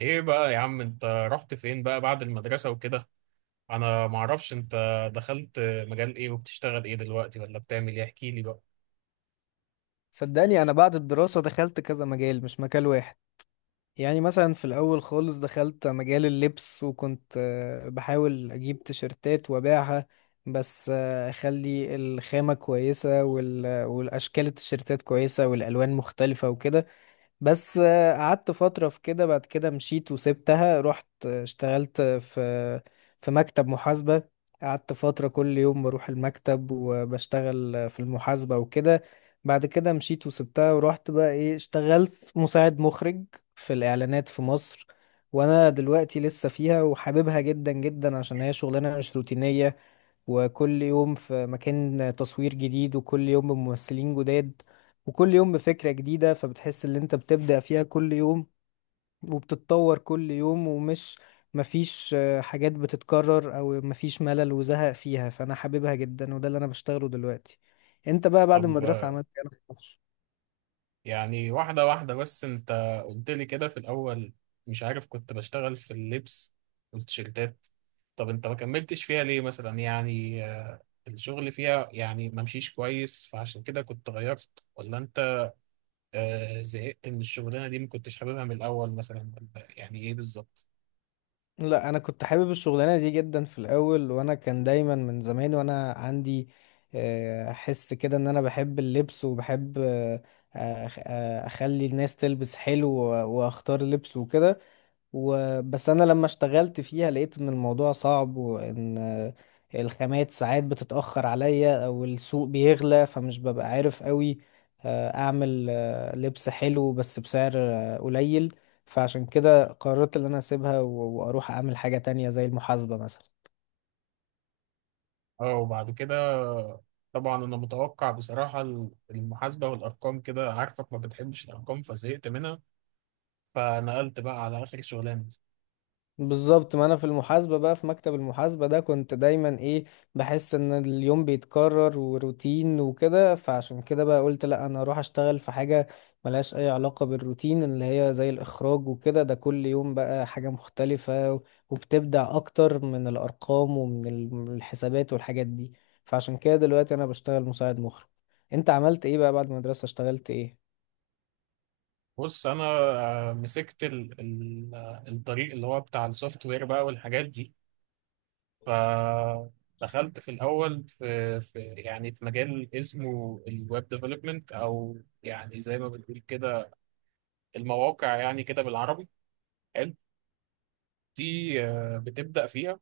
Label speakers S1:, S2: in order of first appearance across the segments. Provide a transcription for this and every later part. S1: ايه بقى يا عم، انت رحت فين بقى بعد المدرسة وكده؟ انا معرفش انت دخلت مجال ايه وبتشتغل ايه دلوقتي، ولا بتعمل ايه؟ احكي لي بقى.
S2: صدقني انا بعد الدراسة دخلت كذا مجال مش مجال واحد. يعني مثلا في الاول خالص دخلت مجال اللبس وكنت بحاول اجيب تيشرتات وابيعها. بس اخلي الخامة كويسة والاشكال التيشرتات كويسة والالوان مختلفة وكده. بس قعدت فترة في كده، بعد كده مشيت وسبتها، رحت اشتغلت في مكتب محاسبة. قعدت فترة كل يوم بروح المكتب وبشتغل في المحاسبة وكده. بعد كده مشيت وسبتها ورحت بقى ايه، اشتغلت مساعد مخرج في الإعلانات في مصر. وانا دلوقتي لسه فيها وحاببها جدا جدا عشان هي شغلانة مش روتينية، وكل يوم في مكان تصوير جديد، وكل يوم بممثلين جداد، وكل يوم بفكرة جديدة، فبتحس ان انت بتبدع فيها كل يوم وبتتطور كل يوم، ومش مفيش حاجات بتتكرر او مفيش ملل وزهق فيها، فانا حاببها جدا، وده اللي انا بشتغله دلوقتي. انت بقى بعد المدرسة
S1: طب
S2: عملت ايه؟ أنا معرفش.
S1: يعني واحدة واحدة. بس انت قلت لي كده في الاول، مش عارف، كنت بشتغل في اللبس والتيشيرتات. طب انت ما كملتش فيها ليه؟ مثلا يعني الشغل فيها يعني ما مشيش كويس فعشان كده كنت غيرت، ولا انت زهقت من الشغلانة دي، ما كنتش حاببها من الاول مثلا، ولا يعني ايه بالظبط؟
S2: لا، انا كنت حابب الشغلانه دي جدا في الاول، وانا كان دايما من زمان وانا عندي حس كده ان انا بحب اللبس وبحب اخلي الناس تلبس حلو واختار لبس وكده. وبس انا لما اشتغلت فيها لقيت ان الموضوع صعب، وان الخامات ساعات بتتأخر عليا او السوق بيغلى، فمش ببقى عارف قوي اعمل لبس حلو بس بسعر قليل. فعشان كده قررت ان انا اسيبها واروح اعمل حاجة تانية زي المحاسبة مثلا.
S1: اه، وبعد كده طبعا انا متوقع بصراحة المحاسبة والارقام، كده عارفك ما بتحبش الارقام فزهقت منها فنقلت بقى على اخر شغلانة.
S2: بالظبط، ما انا في المحاسبة بقى، في مكتب المحاسبة ده كنت دايما ايه بحس ان اليوم بيتكرر وروتين وكده، فعشان كده بقى قلت لا، انا اروح اشتغل في حاجة ملهاش اي علاقة بالروتين، اللي هي زي الاخراج وكده. ده كل يوم بقى حاجة مختلفة، وبتبدع اكتر من الارقام ومن ال- من الحسابات والحاجات دي. فعشان كده دلوقتي انا بشتغل مساعد مخرج. انت عملت ايه بقى بعد المدرسة؟ اشتغلت ايه؟
S1: بص انا مسكت ال ال الطريق اللي هو بتاع السوفت وير بقى والحاجات دي. فدخلت في الاول في يعني في مجال اسمه الويب ديفلوبمنت، او يعني زي ما بنقول كده المواقع، يعني كده بالعربي. حلو. دي بتبدأ فيها.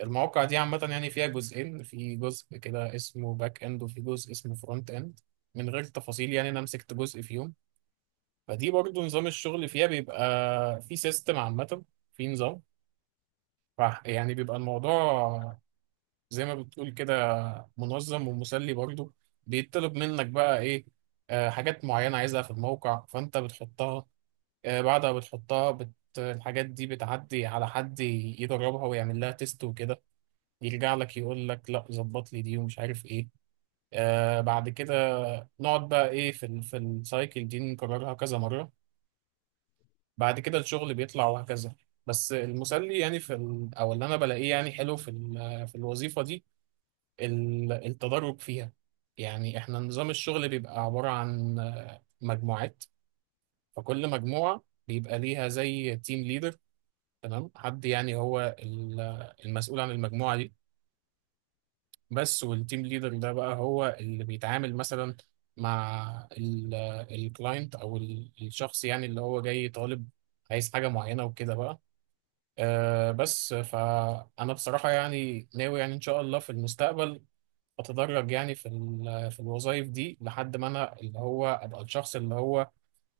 S1: المواقع دي عامة يعني فيها جزئين، في جزء كده اسمه باك اند وفي جزء اسمه فرونت اند. من غير تفاصيل يعني، انا مسكت جزء فيهم. فدي برضو نظام الشغل فيها بيبقى في سيستم عامة، في نظام. يعني بيبقى الموضوع زي ما بتقول كده منظم ومسلي برضو. بيطلب منك بقى ايه؟ آه، حاجات معينة عايزها في الموقع فانت بتحطها. آه، بعد ما بتحطها الحاجات دي بتعدي على حد يدربها ويعمل لها تيست وكده، يرجع لك يقول لك لا، ظبط لي دي ومش عارف ايه. آه، بعد كده نقعد بقى ايه في السايكل دي نكررها كذا مرة. بعد كده الشغل بيطلع وهكذا. بس المسلي يعني في ال او اللي انا بلاقيه يعني حلو في الوظيفة دي التدرج فيها. يعني احنا نظام الشغل بيبقى عبارة عن مجموعات. فكل مجموعة بيبقى ليها زي تيم ليدر، تمام، حد يعني هو المسؤول عن المجموعة دي. بس والتيم ليدر ده بقى هو اللي بيتعامل مثلا مع الكلاينت او الشخص يعني اللي هو جاي طالب عايز حاجة معينة وكده بقى. أه، بس فأنا بصراحة يعني ناوي، يعني إن شاء الله في المستقبل أتدرج يعني في الوظائف دي لحد ما أنا اللي هو أبقى الشخص اللي هو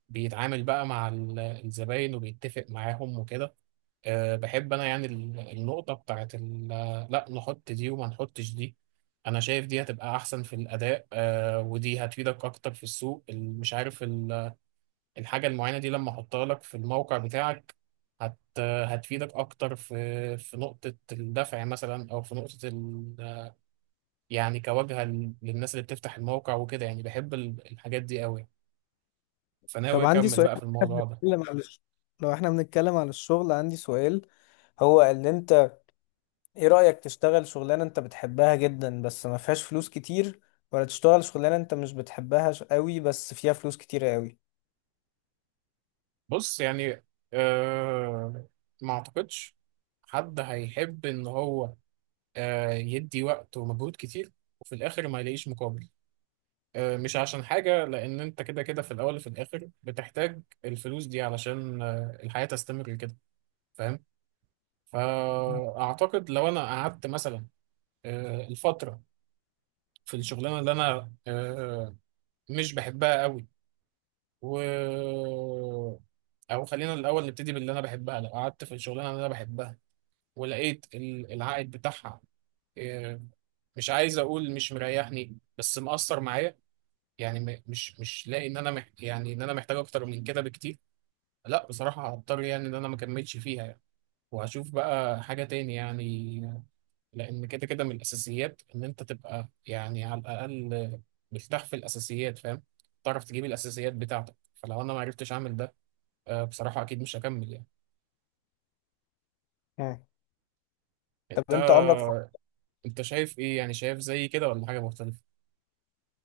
S1: بيتعامل بقى مع الزباين وبيتفق معاهم وكده. أه، بحب انا يعني النقطة بتاعت لا نحط دي وما نحطش دي. انا شايف دي هتبقى احسن في الاداء، أه، ودي هتفيدك اكتر في السوق، مش عارف الحاجة المعينة دي لما احطها لك في الموقع بتاعك هتفيدك اكتر في نقطة الدفع مثلا، او في نقطة ال، يعني كواجهة للناس اللي بتفتح الموقع وكده. يعني بحب الحاجات دي قوي، فناوي
S2: طب عندي
S1: اكمل
S2: سؤال.
S1: بقى في الموضوع ده.
S2: بنتكلم على الش- لو احنا بنتكلم على الشغل عندي سؤال. هو اللي انت، ايه رأيك تشتغل شغلانة انت بتحبها جدا بس ما فيهاش فلوس كتير، ولا تشتغل شغلانة انت مش بتحبها قوي بس فيها فلوس كتير قوي؟
S1: بص، يعني آه، ما اعتقدش حد هيحب ان هو آه، يدي وقت ومجهود كتير وفي الاخر ما يلاقيش مقابل. آه، مش عشان حاجة، لان انت كده كده في الاول وفي الاخر بتحتاج الفلوس دي علشان آه، الحياة تستمر كده، فاهم؟ فاعتقد لو انا قعدت مثلا آه، الفترة في الشغلانة اللي انا آه، مش بحبها قوي، و، او خلينا الاول نبتدي باللي انا بحبها. لو قعدت في الشغلانه اللي انا بحبها ولقيت العائد بتاعها آه، مش عايز اقول مش مريحني، بس مأثر معايا، يعني مش لاقي ان انا يعني ان انا محتاج اكتر من كده بكتير، لا، بصراحة هضطر يعني ان انا ما اكملش فيها يعني، وهشوف بقى حاجة تاني يعني. لان كده كده من الاساسيات ان انت تبقى يعني على الاقل مرتاح في الاساسيات، فاهم، تعرف تجيب الاساسيات بتاعتك. فلو انا ما عرفتش اعمل ده آه، بصراحة اكيد مش هكمل يعني.
S2: مم. طب
S1: انت
S2: انت عمرك.
S1: انت شايف ايه؟ يعني شايف زي كده ولا حاجة مختلفة؟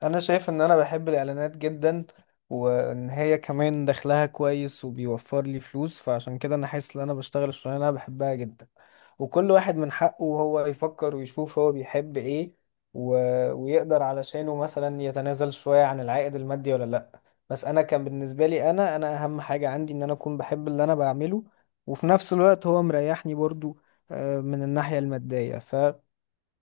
S2: انا شايف ان انا بحب الاعلانات جدا، وان هي كمان دخلها كويس وبيوفر لي فلوس، فعشان كده انا حاسس ان انا بشتغل الشغلانه اللي انا بحبها جدا. وكل واحد من حقه هو يفكر ويشوف هو بيحب ايه و... ويقدر علشانه مثلا يتنازل شويه عن العائد المادي ولا لا. بس انا كان بالنسبه لي، انا اهم حاجه عندي ان انا اكون بحب اللي انا بعمله، وفي نفس الوقت هو مريحني برضو من الناحيه الماديه.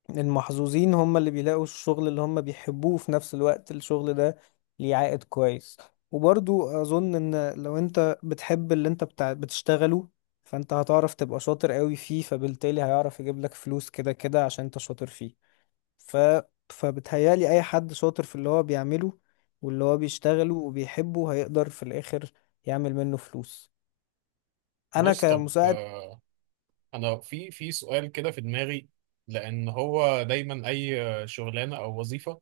S2: المحظوظين هم اللي بيلاقوا الشغل اللي هم بيحبوه في نفس الوقت الشغل ده ليه عائد كويس. وبرضو أظن إن لو أنت بتحب اللي أنت بتاع بتشتغله فأنت هتعرف تبقى شاطر قوي فيه، فبالتالي هيعرف يجيب لك فلوس كده كده عشان أنت شاطر فيه. ف... فبتهيالي أي حد شاطر في اللي هو بيعمله واللي هو بيشتغله وبيحبه هيقدر في الآخر يعمل منه فلوس. أنا
S1: بص، طب
S2: كمساعد.
S1: آه، انا في سؤال كده في دماغي. لان هو دايما اي آه، شغلانه او وظيفه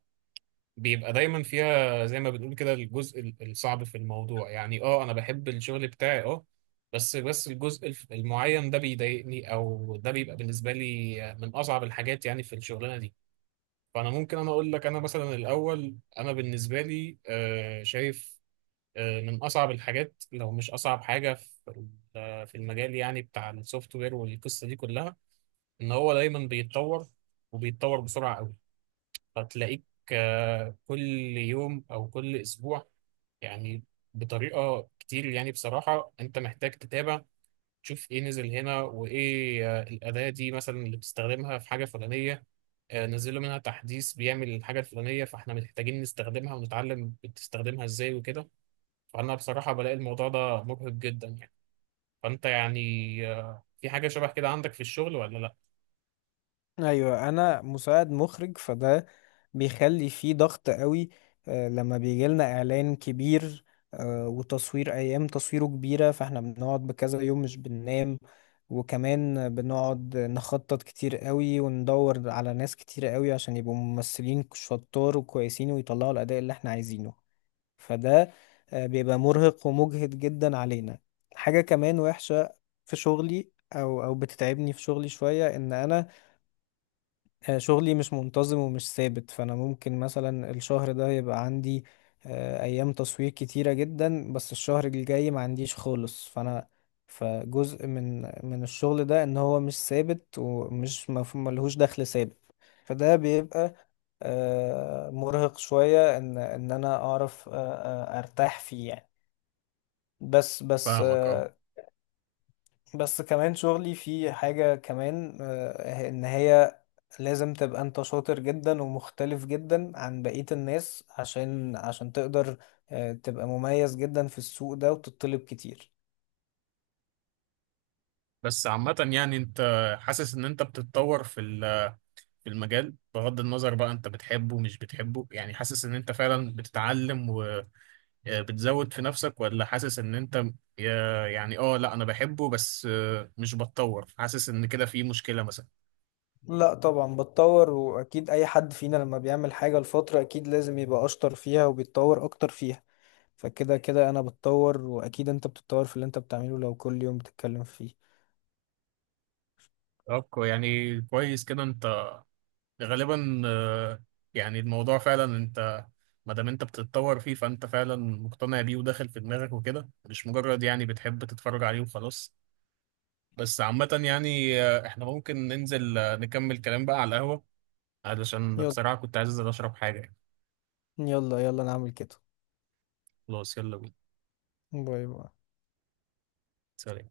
S1: بيبقى دايما فيها زي ما بنقول كده الجزء الصعب في الموضوع. يعني اه، انا بحب الشغل بتاعي، اه، بس الجزء المعين ده بيضايقني، او ده بيبقى بالنسبه لي آه، من اصعب الحاجات يعني في الشغلانه دي. فانا ممكن انا اقول لك انا مثلا الاول، انا بالنسبه لي آه، شايف آه، من أصعب الحاجات لو مش أصعب حاجة في المجال يعني بتاع السوفت وير والقصة دي كلها، إن هو دايما بيتطور وبيتطور بسرعة قوي. فتلاقيك آه، كل يوم أو كل أسبوع يعني بطريقة كتير يعني بصراحة أنت محتاج تتابع، تشوف إيه نزل هنا وإيه آه، الأداة دي مثلا اللي بتستخدمها في حاجة فلانية آه، نزلوا منها تحديث بيعمل الحاجة الفلانية فإحنا محتاجين نستخدمها ونتعلم بتستخدمها إزاي وكده. فأنا بصراحة بلاقي الموضوع ده مرهق جدا يعني. فأنت يعني آه، في حاجة شبه كده عندك في الشغل ولا لأ؟
S2: ايوه، انا مساعد مخرج، فده بيخلي فيه ضغط قوي لما بيجي لنا اعلان كبير وتصوير ايام تصويره كبيره، فاحنا بنقعد بكذا يوم مش بننام، وكمان بنقعد نخطط كتير قوي وندور على ناس كتير قوي عشان يبقوا ممثلين شطار وكويسين ويطلعوا الاداء اللي احنا عايزينه. فده بيبقى مرهق ومجهد جدا علينا. حاجه كمان وحشه في شغلي او بتتعبني في شغلي شويه، ان انا شغلي مش منتظم ومش ثابت، فانا ممكن مثلا الشهر ده يبقى عندي ايام تصوير كتيرة جدا بس الشهر الجاي ما عنديش خالص. فانا فجزء من الشغل ده ان هو مش ثابت، ومش ملهوش دخل ثابت. فده بيبقى مرهق شوية ان انا اعرف ارتاح فيه يعني. بس بس
S1: فاهمك، اه.
S2: آه، بس كمان شغلي فيه حاجة كمان ان هي لازم تبقى انت شاطر جدا ومختلف جدا عن بقية الناس عشان تقدر تبقى مميز جدا في السوق ده وتطلب كتير.
S1: بس عامة يعني أنت حاسس إن أنت بتتطور في المجال، بغض النظر بقى أنت بتحبه مش بتحبه، يعني حاسس إن أنت فعلا بتتعلم وبتزود في نفسك، ولا حاسس إن أنت يعني اه لا أنا بحبه بس آه، مش بتطور، حاسس إن كده في مشكلة مثلا؟
S2: لا، طبعا بتطور، واكيد اي حد فينا لما بيعمل حاجة لفترة اكيد لازم يبقى اشطر فيها وبيتطور اكتر فيها، فكده كده انا بتطور، واكيد انت بتتطور في اللي انت بتعمله لو كل يوم بتتكلم فيه.
S1: طب يعني كويس كده. غالبا آه، يعني الموضوع فعلا انت ما دام انت بتتطور فيه، فانت فعلا مقتنع بيه وداخل في دماغك وكده، مش مجرد يعني بتحب تتفرج عليه وخلاص. بس عامة يعني آه، احنا ممكن ننزل آه، نكمل كلام بقى على القهوة، علشان
S2: يلا،
S1: بصراحة كنت عايز انزل اشرب حاجة يعني.
S2: يلا يلا نعمل كده.
S1: خلاص يلا بينا.
S2: باي باي.
S1: سلام.